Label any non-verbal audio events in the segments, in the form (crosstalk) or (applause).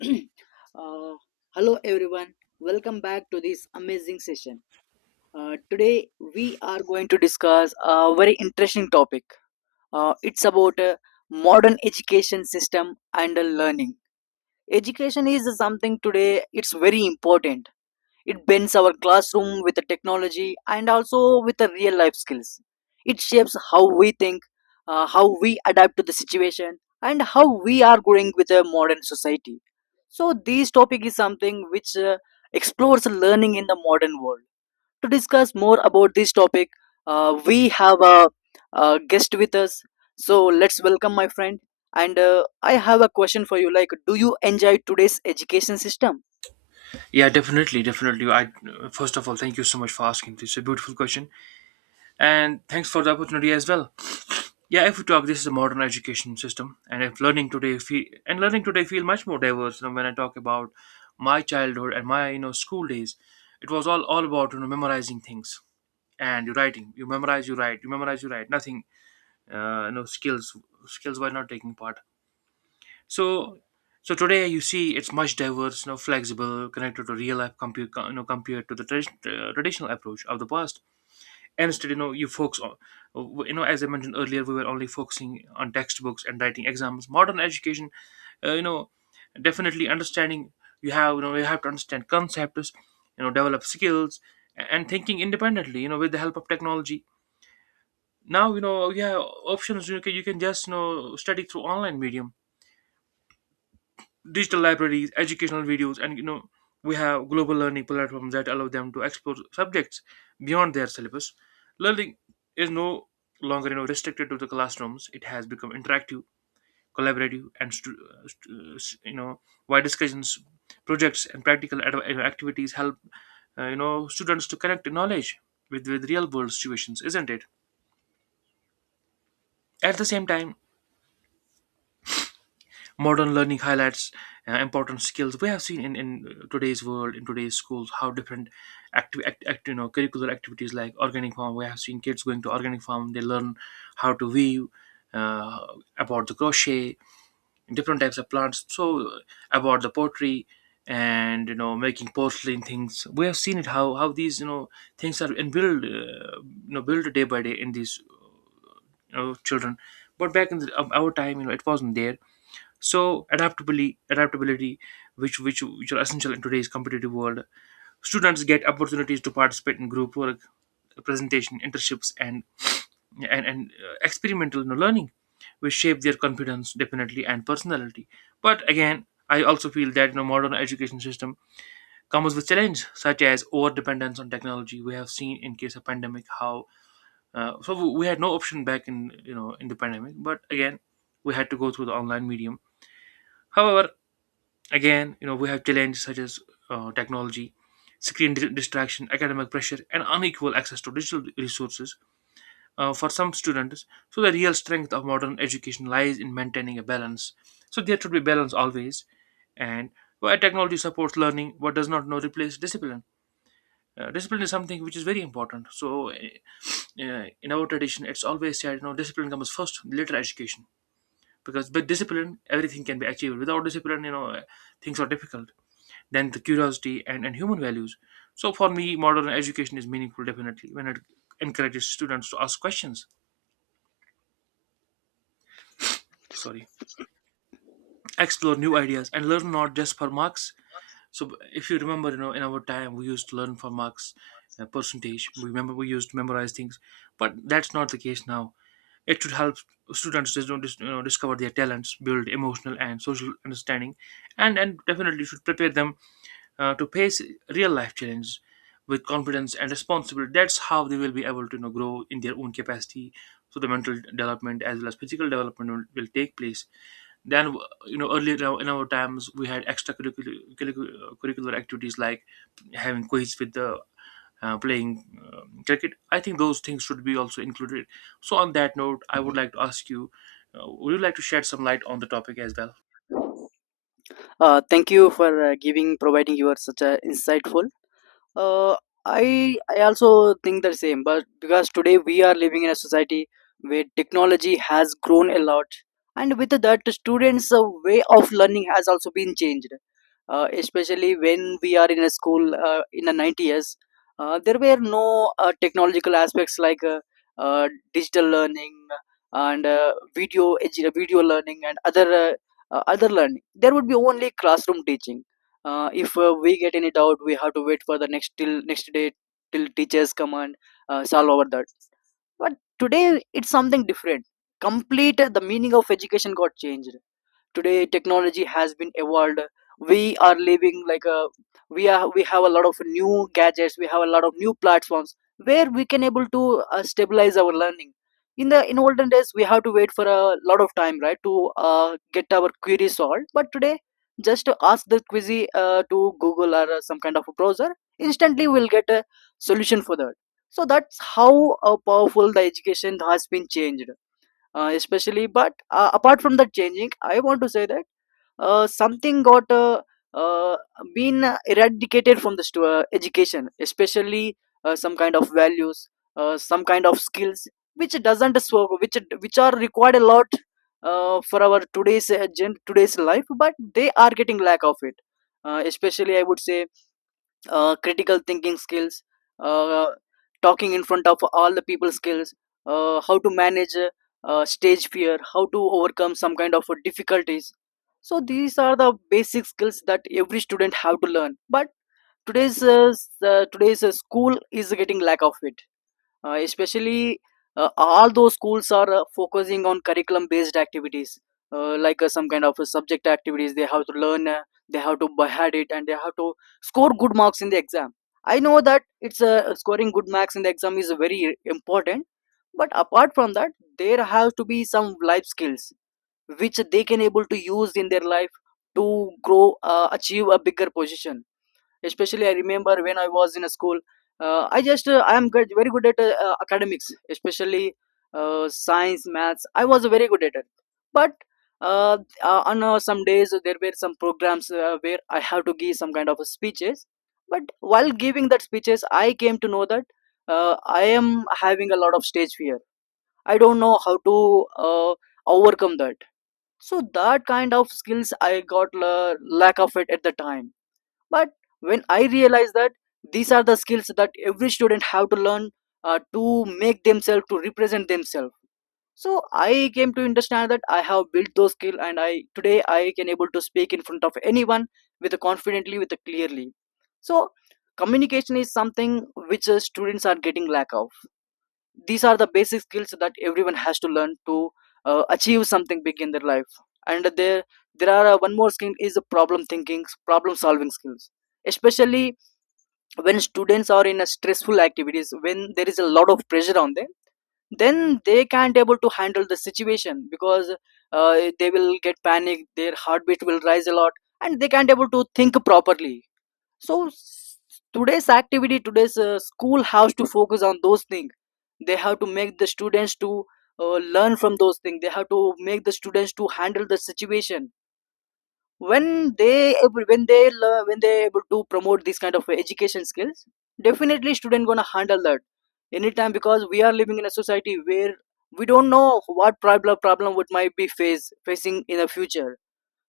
(clears throat) Uh, Hello everyone, welcome back to this amazing session. Today we are going to discuss a very interesting topic. It's about modern education system and learning. Education is something today, it's very important. It bends our classroom with the technology and also with the real life skills. It shapes how we think, how we adapt to the situation, and how we are growing with a modern society. So, this topic is something which explores learning in the modern world. To discuss more about this topic, we have a guest with us. So let's welcome my friend. And I have a question for you. Like, do you enjoy today's education system? Yeah, definitely, definitely. I, first of all, thank you so much for asking this. It's a beautiful question, and thanks for the opportunity as well. Yeah, if we talk, this is a modern education system, and if learning today feel much more diverse. You know, when I talk about my childhood and my school days, it was all about memorizing things and you writing. You memorize, you write. You memorize, you write. Nothing, uh, you know, skills skills were not taking part. So, so today you see it's much diverse, you know, flexible, connected to real life compared to the traditional approach of the past. And instead, you focus on, as I mentioned earlier, we were only focusing on textbooks and writing exams. Modern education, uh, you know, definitely understanding, you have to understand concepts, develop skills and thinking independently, you know, with the help of technology. Now, you know, you have options. You can just, study through online medium, digital libraries, educational videos, and we have global learning platforms that allow them to explore subjects beyond their syllabus. Learning is no longer restricted to the classrooms. It has become interactive, collaborative, and uh, stu- uh, s- you know why discussions, projects, and practical activities help students to connect knowledge with real world situations, isn't it? At the same time, modern learning highlights important skills. We have seen in today's world, in today's schools, how different active act, act, you know curricular activities like organic farm. We have seen kids going to organic farm, they learn how to weave, uh, about the crochet, different types of plants, so about the pottery, and making porcelain things. We have seen it, how these, things are, and build, build day by day in these, children. But back in of our time, it wasn't there. So adaptability, which are essential in today's competitive world. Students get opportunities to participate in group work, presentation, internships, and experimental, learning, which shape their confidence definitely and personality. But again, I also feel that, modern education system comes with challenge such as over dependence on technology. We have seen in case of pandemic how, so we had no option back in, in the pandemic, but again we had to go through the online medium. However, again, you know, we have challenges such as technology, screen distraction, academic pressure, and unequal access to digital resources for some students. So, the real strength of modern education lies in maintaining a balance. So, there should be balance always. And where technology supports learning, what does not know replace discipline. Discipline is something which is very important. So, in our tradition, it's always said, you know, discipline comes first, later education. Because with discipline, everything can be achieved. Without discipline, things are difficult than the curiosity, and human values. So for me, modern education is meaningful definitely when it encourages students to ask questions, sorry, explore new ideas and learn not just for marks. So if you remember, you know, in our time we used to learn for marks, percentage. We remember we used to memorize things, but that's not the case now. It should help students discover their talents, build emotional and social understanding, and definitely should prepare them to face real life challenges with confidence and responsibility. That's how they will be able to, grow in their own capacity, so the mental development as well as physical development will take place. Then, you know, earlier, in our times we had extracurricular curricular activities like having quiz with the, playing, cricket. I think those things should be also included. So on that note, I would like to ask you, would you like to shed some light on the topic as well? Thank you for giving providing your such a insightful. Uh, I also think the same, but because today we are living in a society where technology has grown a lot, and with that, the students' way of learning has also been changed. Especially when we are in a school in the 90s, there were no technological aspects like digital learning and video learning and other other learning. There would be only classroom teaching. If we get any doubt, we have to wait for the next day till teachers come and solve over that. But today it's something different, complete. The meaning of education got changed. Today technology has been evolved. we are living like a we have a lot of new gadgets, we have a lot of new platforms where we can able to stabilize our learning. In olden days, we have to wait for a lot of time, right, to get our query solved. But today, just to ask the query to Google or some kind of a browser, instantly we'll get a solution for that. So that's how powerful the education has been changed. Especially, but apart from that changing, I want to say that something got uh, been eradicated from the education, especially some kind of values, some kind of skills, which doesn't so which are required a lot for our today's today's life, but they are getting lack of it. Especially, I would say critical thinking skills, uh, talking in front of all the people skills, how to manage stage fear, how to overcome some kind of difficulties. So these are the basic skills that every student have to learn. But today's today's school is getting lack of it. Especially all those schools are focusing on curriculum based activities, like some kind of subject activities they have to learn. They have to behead it and they have to score good marks in the exam. I know that it's scoring good marks in the exam is very important, but apart from that, there have to be some life skills which they can able to use in their life to grow, achieve a bigger position. Especially, I remember when I was in a school, I am good, very good at academics, especially science, maths. I was very good at it, but on some days there were some programs where I have to give some kind of speeches. But while giving that speeches, I came to know that I am having a lot of stage fear. I don't know how to overcome that. So that kind of skills I got la lack of it at the time. But when I realized that these are the skills that every student have to learn to make themselves to represent themselves, so I came to understand that I have built those skill and I today I can able to speak in front of anyone with a confidently, with a clearly. So communication is something which students are getting lack of. These are the basic skills that everyone has to learn to achieve something big in their life. And there are one more skill is the problem solving skills. Especially when students are in a stressful activities, when there is a lot of pressure on them, then they can't able to handle the situation because they will get panic, their heartbeat will rise a lot, and they can't able to think properly. So today's activity, today's school has to focus on those things. They have to make the students to learn from those things. They have to make the students to handle the situation when they when they able to promote these kind of education skills, definitely student gonna handle that anytime, because we are living in a society where we don't know what problem would might be face facing in the future.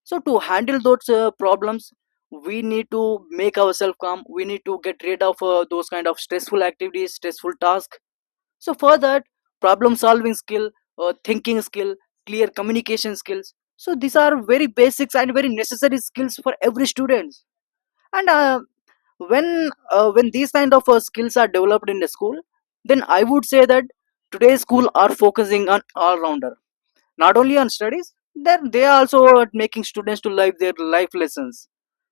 So to handle those problems, we need to make ourselves calm, we need to get rid of those kind of stressful activities, stressful tasks. So for that, problem solving skill, thinking skill, clear communication skills. So these are very basics and very necessary skills for every student. And when when these kind of skills are developed in the school, then I would say that today's school are focusing on all rounder, not only on studies, then they are also at making students to live their life lessons.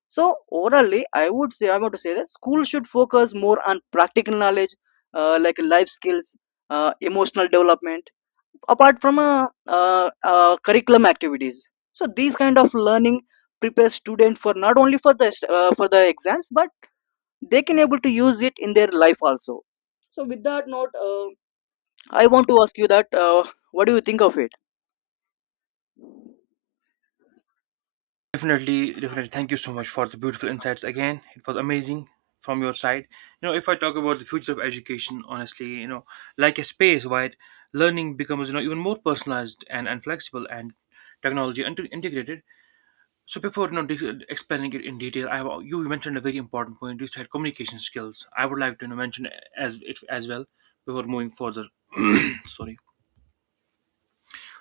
So orally I would say, I want to say that school should focus more on practical knowledge, like life skills, emotional development, apart from curriculum activities. So these kind of learning prepares student for not only for the for the exams, but they can able to use it in their life also. So with that note, I want to ask you that, what do you think of it? Definitely, definitely. Thank you so much for the beautiful insights again. It was amazing from your side. You know, if I talk about the future of education, honestly, you know, like a space where learning becomes, you know, even more personalized, and flexible, and technology integrated. So before, you know, explaining it in detail, you mentioned a very important point. You said communication skills. I would like to, mention as it as well before moving further. (coughs) (clears throat) Sorry.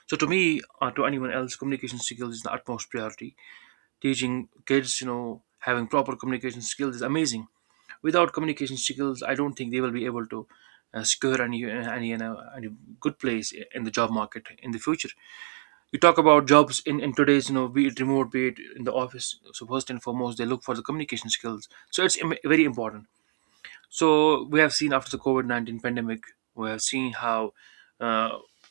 So to me or to anyone else, communication skills is the utmost priority teaching kids, you know, having proper communication skills is amazing. Without communication skills, I don't think they will be able to secure any good place in the job market in the future. You talk about jobs in today's, you know, be it remote, be it in the office. So first and foremost, they look for the communication skills. So it's very important. So we have seen after the COVID-19 pandemic. We have seen how, uh,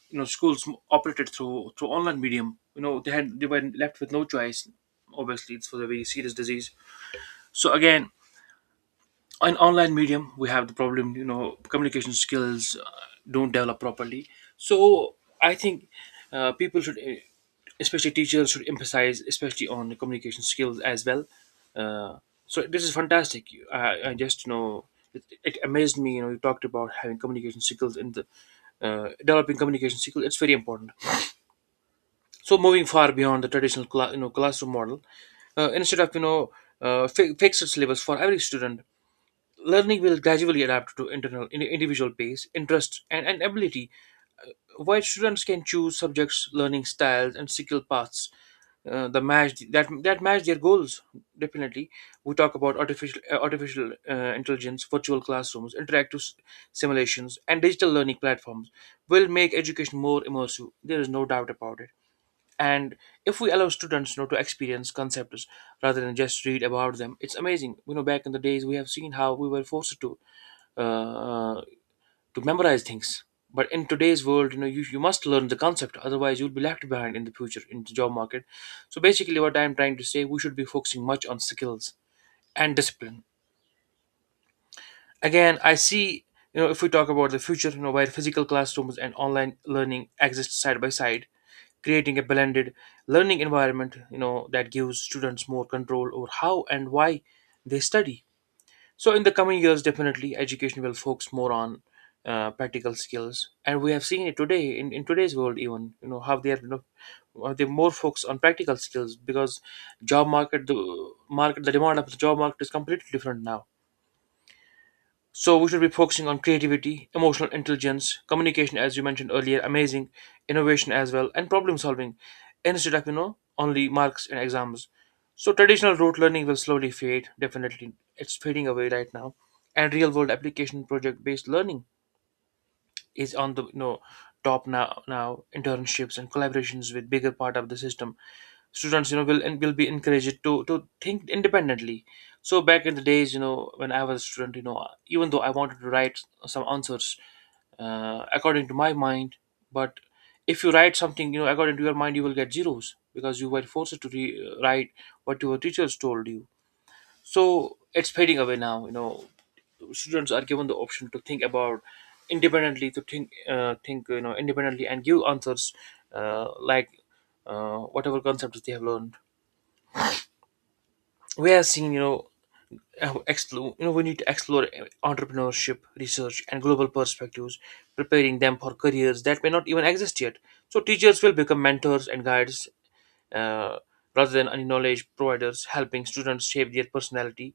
schools operated through online medium. You know, they were left with no choice. Obviously, it's for the very serious disease. So again, in online medium we have the problem, communication skills don't develop properly. So I think, people should, especially teachers, should emphasize especially on the communication skills as well. uh, so this is fantastic. I just, it amazed me. You know, you talked about having communication skills in the, developing communication skills, it's very important. So moving far beyond the traditional classroom model, instead of, fixed syllabus for every student, learning will gradually adapt to internal individual pace, interest, and ability, while students can choose subjects, learning styles, and skill paths the match that that match their goals. Definitely, we talk about artificial intelligence, virtual classrooms, interactive simulations, and digital learning platforms will make education more immersive. There is no doubt about it. And if we allow students, you know, to experience concepts rather than just read about them, it's amazing. You know, back in the days, we have seen how we were forced to, uh, to memorize things. But in today's world, you know, you must learn the concept, otherwise you'll be left behind in the future in the job market. So basically, what I'm trying to say, we should be focusing much on skills and discipline. Again, I see, you know, if we talk about the future, you know, where physical classrooms and online learning exist side by side, creating a blended learning environment, you know, that gives students more control over how and why they study. So in the coming years, definitely education will focus more on practical skills, and we have seen it today in today's world even, you know, how they are, you know, how they more focus on practical skills, because job market the demand of the job market is completely different now. So we should be focusing on creativity, emotional intelligence, communication, as you mentioned earlier, amazing, innovation as well, and problem solving, instead of, you know, only marks and exams. So traditional rote learning will slowly fade. Definitely, it's fading away right now, and real world application, project based learning is on the, you know, top now. Now internships and collaborations with bigger part of the system students will and will be encouraged to think independently. So back in the days, when I was a student, even though I wanted to write some answers according to my mind, but if you write something, according to your mind, you will get zeros, because you were forced to write what your teachers told you. So it's fading away now, you know. Students are given the option to think about independently, to think independently and give answers, like whatever concepts they have learned. We have seen, explore, we need to explore entrepreneurship, research and global perspectives, preparing them for careers that may not even exist yet. So teachers will become mentors and guides, uh, rather than only knowledge providers, helping students shape their personality,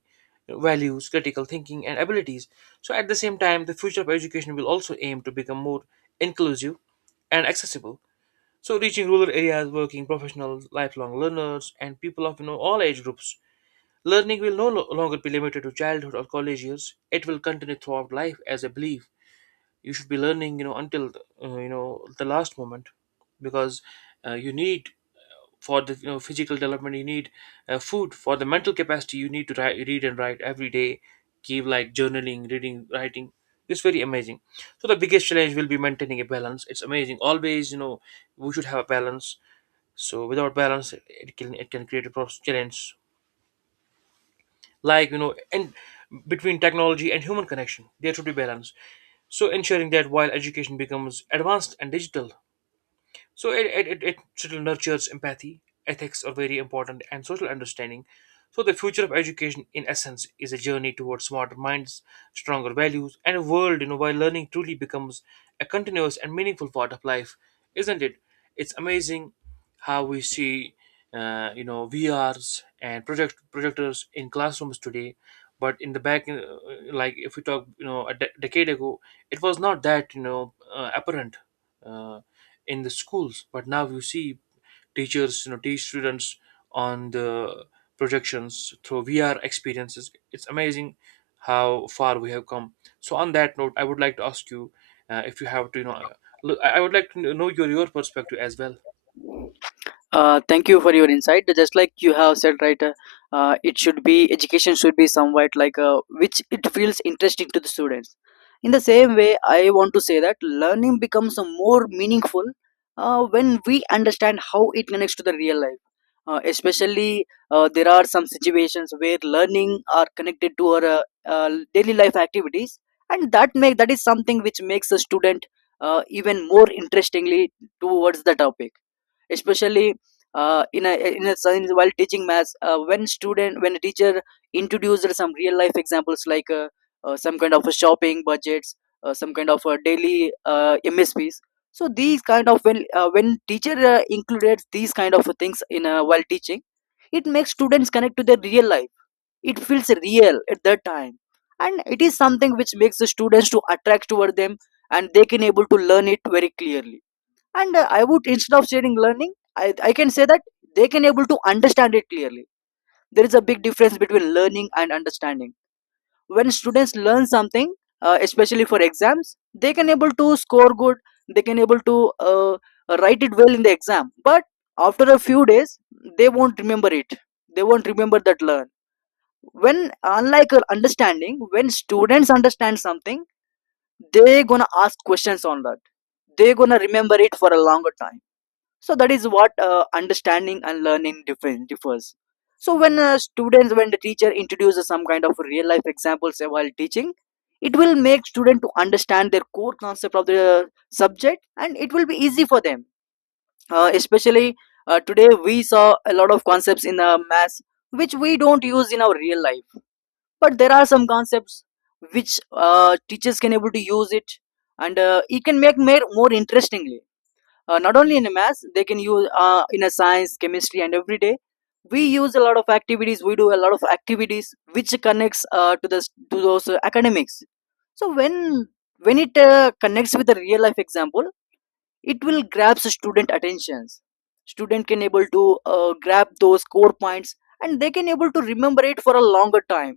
values, critical thinking and abilities. So at the same time, the future of education will also aim to become more inclusive and accessible, so reaching rural areas, working professionals, lifelong learners and people of, all age groups. Learning will no lo- longer be limited to childhood or college years. It will continue throughout life, as I believe. You should be learning, you know, until the last moment, because you need, for the, physical development you need food. For the mental capacity, you need to write, read and write every day. Keep like journaling, reading, writing. It's very amazing. So the biggest challenge will be maintaining a balance. It's amazing. Always, you know, we should have a balance. So without balance, it can create a challenge, like you know and, between technology and human connection, there should be balance. So ensuring that while education becomes advanced and digital, so it sort of nurtures empathy, ethics are very important, and social understanding. So the future of education, in essence, is a journey towards smarter minds, stronger values, and a world, you know, where learning truly becomes a continuous and meaningful part of life, isn't it? It's amazing how we see, you know, VRs and projectors in classrooms today, but in the back, like if we talk, you know, a decade ago, it was not that, you know, apparent. Uh, in the schools, but now you see teachers, teach students on the projections through VR experiences. It's amazing how far we have come. So on that note, I would like to ask you, if you have to, look, I would like to know your perspective as well. Thank you for your insight. Just like you have said, right, it should be education should be somewhat like which it feels interesting to the students. In the same way, I want to say that learning becomes a more meaningful when we understand how it connects to the real life. Especially, there are some situations where learning are connected to our daily life activities, and that is something which makes a student even more interestingly towards the topic. Especially in a science, while teaching maths, when a teacher introduced some real life examples, like some kind of a shopping budgets, some kind of a daily msps. So these kind of, when teacher included these kind of things in, while teaching, it makes students connect to their real life. It feels real at that time, and it is something which makes the students to attract toward them, and they can able to learn it very clearly. And I would, instead of saying learning, I can say that they can able to understand it clearly. There is a big difference between learning and understanding. When students learn something, especially for exams, they can able to score good, they can able to write it well in the exam, but after a few days they won't remember it. They won't remember that learn. When, unlike understanding, when students understand something, they gonna ask questions on that, they gonna remember it for a longer time. So that is what understanding and learning different differs. So when students when the teacher introduces some kind of real life examples while teaching, it will make student to understand their core concept of the subject, and it will be easy for them. Especially, today we saw a lot of concepts in math which we don't use in our real life, but there are some concepts which teachers can able to use it, and it can make more interestingly. Not only in maths, they can use in a science, chemistry, and every day we use a lot of activities, we do a lot of activities which connects to the to those academics. So when it connects with the real life example, it will grabs the student attentions. Student can able to grab those core points, and they can able to remember it for a longer time.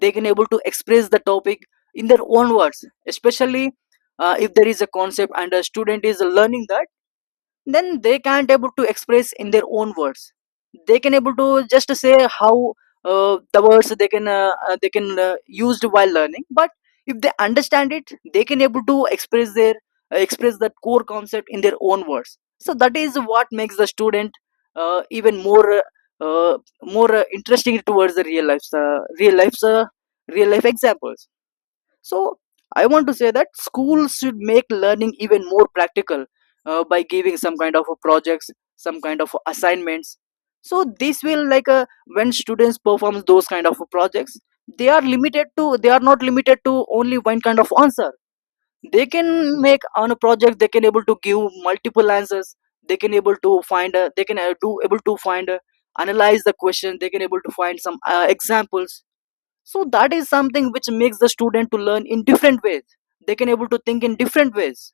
They can able to express the topic in their own words. Especially if there is a concept and a student is learning that, then they can't able to express in their own words. They can able to just say how the words they can used while learning, but if they understand it they can able to express their express that core concept in their own words. So that is what makes the student even more more interesting towards the real life, real life examples. So I want to say that schools should make learning even more practical, by giving some kind of a projects, some kind of assignments. So this will like when students perform those kind of projects, they are not limited to only one kind of answer. They can make on a project. They can able to give multiple answers. They can able to find. They can do able to find, analyze the question. They can able to find some examples. So that is something which makes the student to learn in different ways. They can able to think in different ways.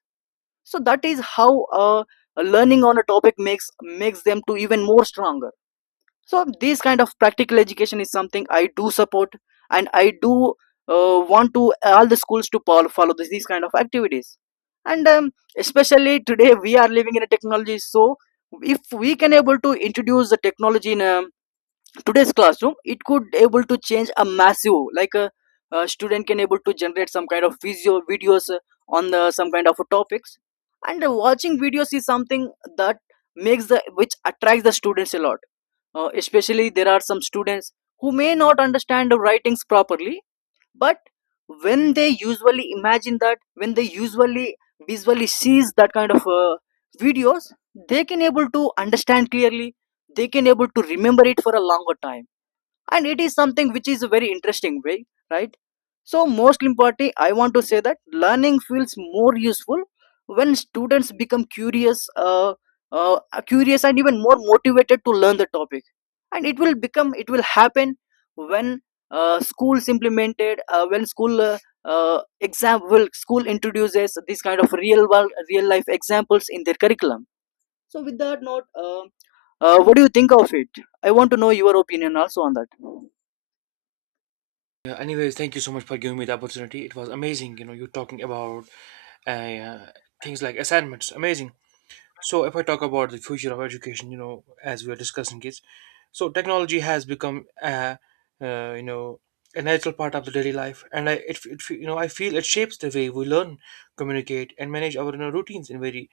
So that is how learning on a topic makes makes them to even more stronger. So this kind of practical education is something I do support, and I do want to all the schools to follow, these kind of activities. And especially today we are living in a technology. So if we can able to introduce the technology in a today's classroom, it could able to change a massive, like a student can able to generate some kind of videos on the some kind of topics. And watching videos is something that makes the which attracts the students a lot. Especially there are some students who may not understand the writings properly. But when they usually imagine, that when they usually visually sees that kind of videos, they can able to understand clearly. They can able to remember it for a longer time, and it is something which is a very interesting way, right? So most importantly I want to say that learning feels more useful when students become curious, uh, curious and even more motivated to learn the topic. And it will become, it will happen when schools implemented when school exam will school introduces these kind of real world, real life examples in their curriculum. So with that note, what do you think of it? I want to know your opinion also on that. Yeah, anyways, thank you so much for giving me the opportunity. It was amazing, you know, you talking about uh, things like assignments, amazing. So if I talk about the future of education, you know, as we are discussing kids, so technology has become, you know, a natural part of the daily life, and I, it, you know, I feel it shapes the way we learn, communicate, and manage our, you know, routines in very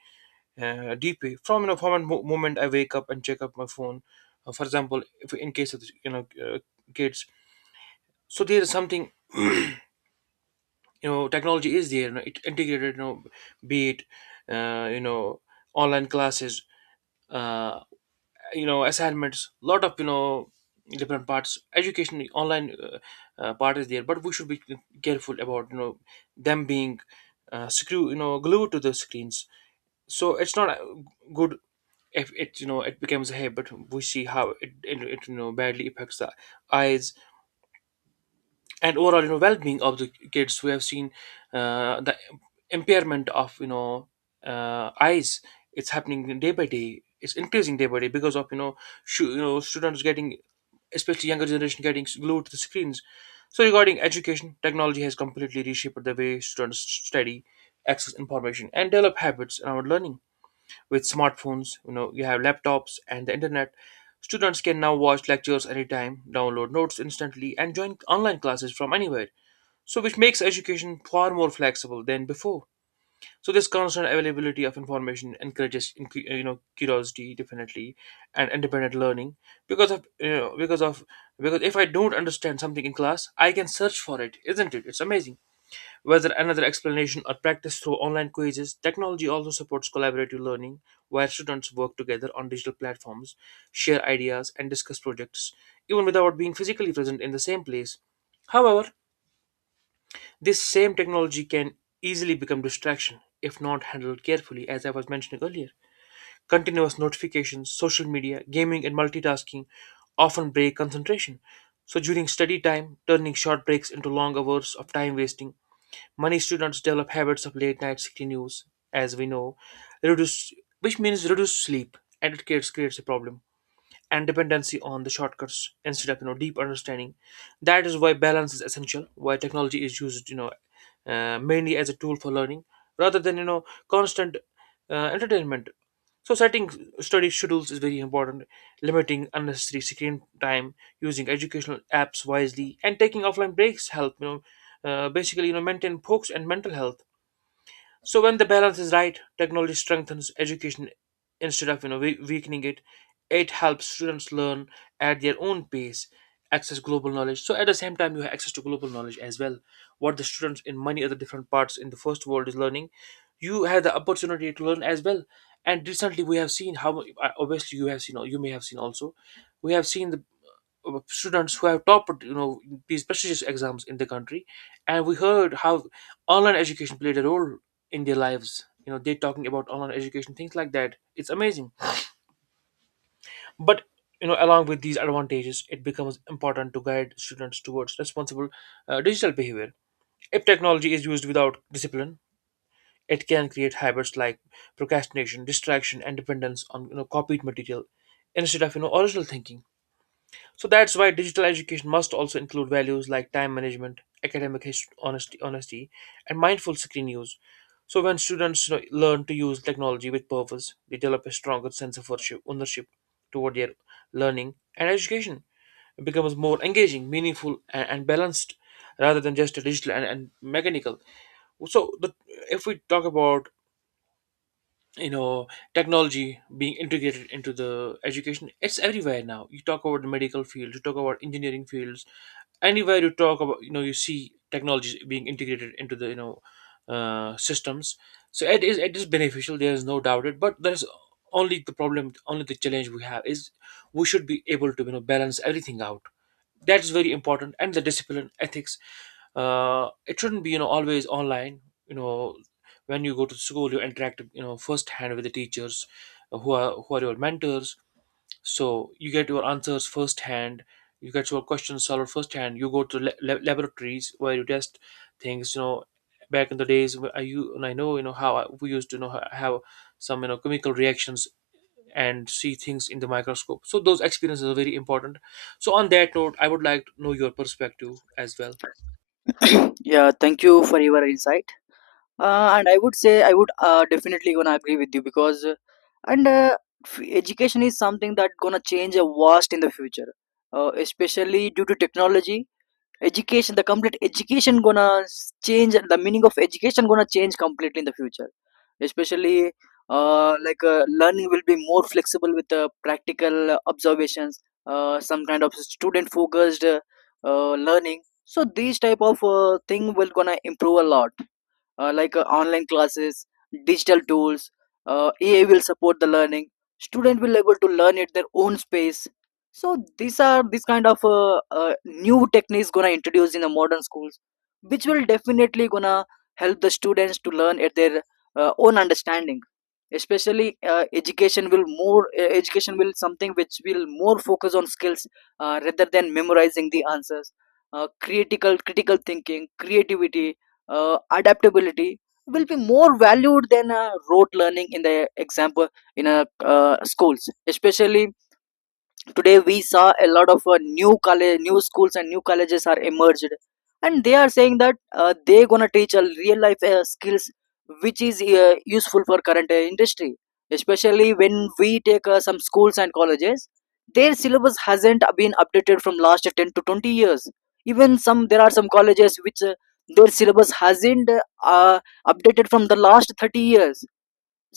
deep way. From, you know, from the moment I wake up and check up my phone, for example, if in case of, kids, so there is something (clears throat) you know, technology is there, you know, it integrated, you know, be it, uh, you know online classes, uh, assignments, lot of, you know, different parts education online, part is there. But we should be careful about, you know, them being screw you know glued to the screens. So it's not, good if it, you know, it becomes a habit. We see how it you know, badly affects the eyes and overall, you know, well-being of the kids. We have seen the impairment of, eyes. It's happening day by day, it's increasing day by day, because of, you know, you know, students getting, especially younger generation, getting glued to the screens. So regarding education, technology has completely reshaped the way students study, access information, and develop habits around learning. With smartphones, you know, you have laptops and the internet. Students can now watch lectures anytime, download notes instantly, and join online classes from anywhere. So which makes education far more flexible than before. So this constant availability of information encourages curiosity, definitely, and independent learning. Because of you know, because of Because if I don't understand something in class, I can search for it, isn't it? It's amazing, whether another explanation or practice through online quizzes. Technology also supports collaborative learning, where students work together on digital platforms, share ideas and discuss projects, even without being physically present in the same place. However, this same technology can easily become distraction if not handled carefully, as I was mentioning earlier. Continuous notifications, social media, gaming, and multitasking often break concentration. So during study time, turning short breaks into long hours of time wasting, many students develop habits of late night screen use, as we know, reduce, which means reduced sleep, and it creates a problem and dependency on the shortcuts instead of, deep understanding. That is why balance is essential, why technology is used, mainly as a tool for learning rather than, constant entertainment. So setting study schedules is very important, limiting unnecessary screen time, using educational apps wisely and taking offline breaks, help, basically, you know, maintain focus and mental health. So when the balance is right, technology strengthens education instead of, weakening it. It helps students learn at their own pace, access global knowledge. So at the same time, you have access to global knowledge as well. What the students in many other different parts in the first world is learning, you have the opportunity to learn as well. And recently, we have seen how, obviously you have seen, or you may have seen also, we have seen the students who have topped, you know, these prestigious exams in the country, and we heard how online education played a role in their lives. You know, they're talking about online education, things like that. It's amazing. But you know, along with these advantages, it becomes important to guide students towards responsible digital behavior. If technology is used without discipline, it can create habits like procrastination, distraction and dependence on, copied material instead of, original thinking. So that's why digital education must also include values like time management, honesty, and mindful screen use. So when students, you know, learn to use technology with purpose, they develop a stronger sense of ownership toward their learning and education, becomes more engaging, meaningful, and balanced, rather than just a digital and mechanical. So the, if we talk about, you know, technology being integrated into the education, it's everywhere now. You talk about the medical field, you talk about engineering fields, anywhere you talk about, you know, you see technologies being integrated into the, systems. So it is beneficial, there is no doubt it, but there's only the problem, only the challenge we have is we should be able to, you know, balance everything out. That is very important. And the discipline, ethics, it shouldn't be, you know, always online. You know, when you go to school, you interact, you know, firsthand with the teachers, who are your mentors. So you get your answers firsthand, you get your questions solved firsthand. You go to laboratories where you test things, you know, back in the days, where I, you and I know, you know how we used to, you know, have some, you know, chemical reactions and see things in the microscope. So those experiences are very important. So on that note, I would like to know your perspective as well. Yeah, thank you for your insight. And I would say, I would definitely gonna agree with you, because and uh, education is something that gonna change a vast in the future, especially due to technology. Education, the complete education gonna change, the meaning of education gonna change completely in the future. Especially, learning will be more flexible with practical observations, some kind of student focused learning. So these type of thing will gonna improve a lot. Online classes, digital tools. AI will support the learning. Student will able to learn at their own space. So these are, this kind of new techniques gonna introduce in the modern schools, which will definitely gonna help the students to learn at their own understanding. Especially education will something which will more focus on skills, rather than memorizing the answers. Critical thinking, creativity, adaptability will be more valued than rote learning in the example, in schools. Especially today we saw a lot of new schools and new colleges are emerged, and they are saying that they gonna teach a real life skills which is useful for current industry. Especially when we take some schools and colleges, their syllabus hasn't been updated from last 10 to 20 years. Even some, there are some colleges which their syllabus hasn't uh, updated from the last 30 years.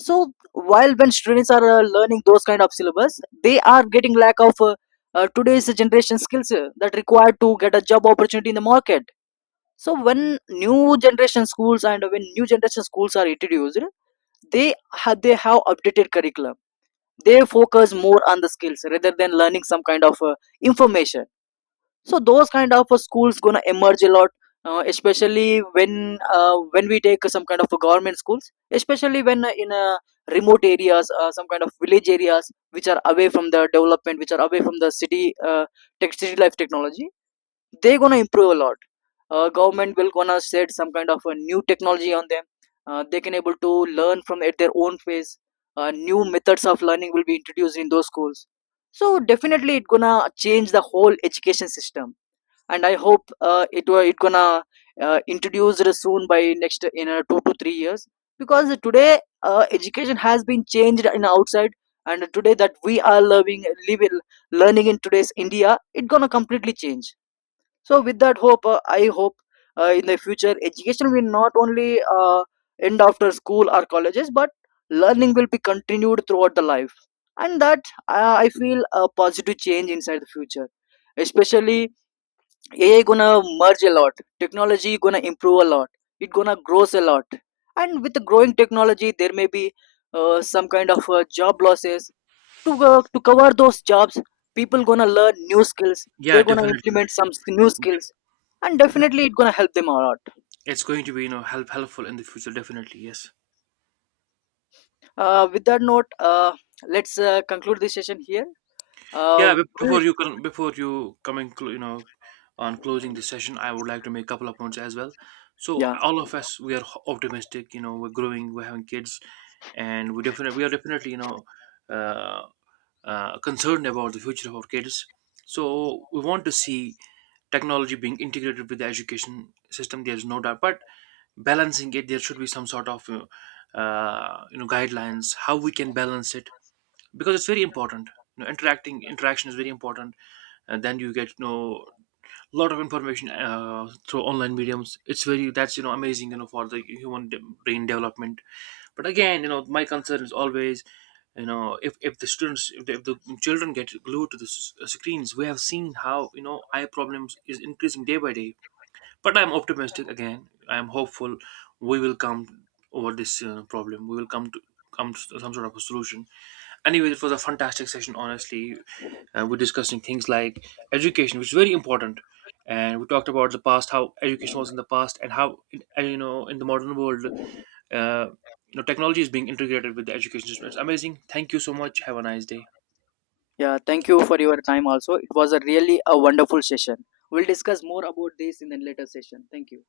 So while, when students are learning those kind of syllabus, they are getting lack of today's generation skills that required to get a job opportunity in the market. So when new generation schools are introduced, they they have updated curriculum. They focus more on the skills rather than learning some kind of information. So those kind of schools gonna emerge a lot, especially when, when we take some kind of a government schools, especially when in remote areas, some kind of village areas which are away from the development, which are away from the city city life technology, they're gonna improve a lot. Government will gonna set some kind of a new technology on them. They can able to learn from at their own pace. New methods of learning will be introduced in those schools. So definitely, it gonna change the whole education system. And I hope it gonna introduced soon by next, in 2 to 3 years. Because today education has been changed in outside, and today that we are loving living, learning in today's india, it gonna completely change. So with that hope, I hope in the future education will not only uh, end after school or colleges, but learning will be continued throughout the life. And that, I feel a positive change inside the future. Especially AI gonna merge a lot. Technology gonna improve a lot. It gonna grows a lot. And with the growing technology, there may be some kind of job losses. To cover those jobs, people gonna learn new skills. Yeah, They're gonna definitely. implement some new Def- skills, and def- definitely it gonna help them a lot. It's going to be, you know, helpful in the future. Definitely, yes. With that note, let's conclude this session here. Uh, Yeah, we'll- before you can, before you coming clo- you know on closing the session, I would like to make a couple of points as well. So yeah, all of us, we are optimistic. You know, we're growing, we're having kids, and we are definitely, you know, uh, concerned about the future of our kids. So we want to see technology being integrated with the education system, there's no doubt, but balancing it, there should be some sort of, guidelines how we can balance it, because it's very important. You know, interacting interaction is very important, and then you get to know a lot of information, through online mediums. It's very, that's, you know, amazing, you know, for the human brain development. But again, you know, my concern is always, you know, if the students, if the children get glued to the screens. We have seen how, you know, eye problems is increasing day by day. But I'm optimistic, again I'm hopeful, we will come over this problem. We will come to some sort of a solution. Anyway, it was a fantastic session honestly. We're discussing things like education, which is very important. And we talked about the past, how education was in the past and how you know, in the modern world, uh, you know, technology is being integrated with the education system. It's amazing. Thank you so much, have a nice day. yeah. Thank you for your time. Also, it was a really a wonderful session. We'll discuss more about this in the later session. Thank you.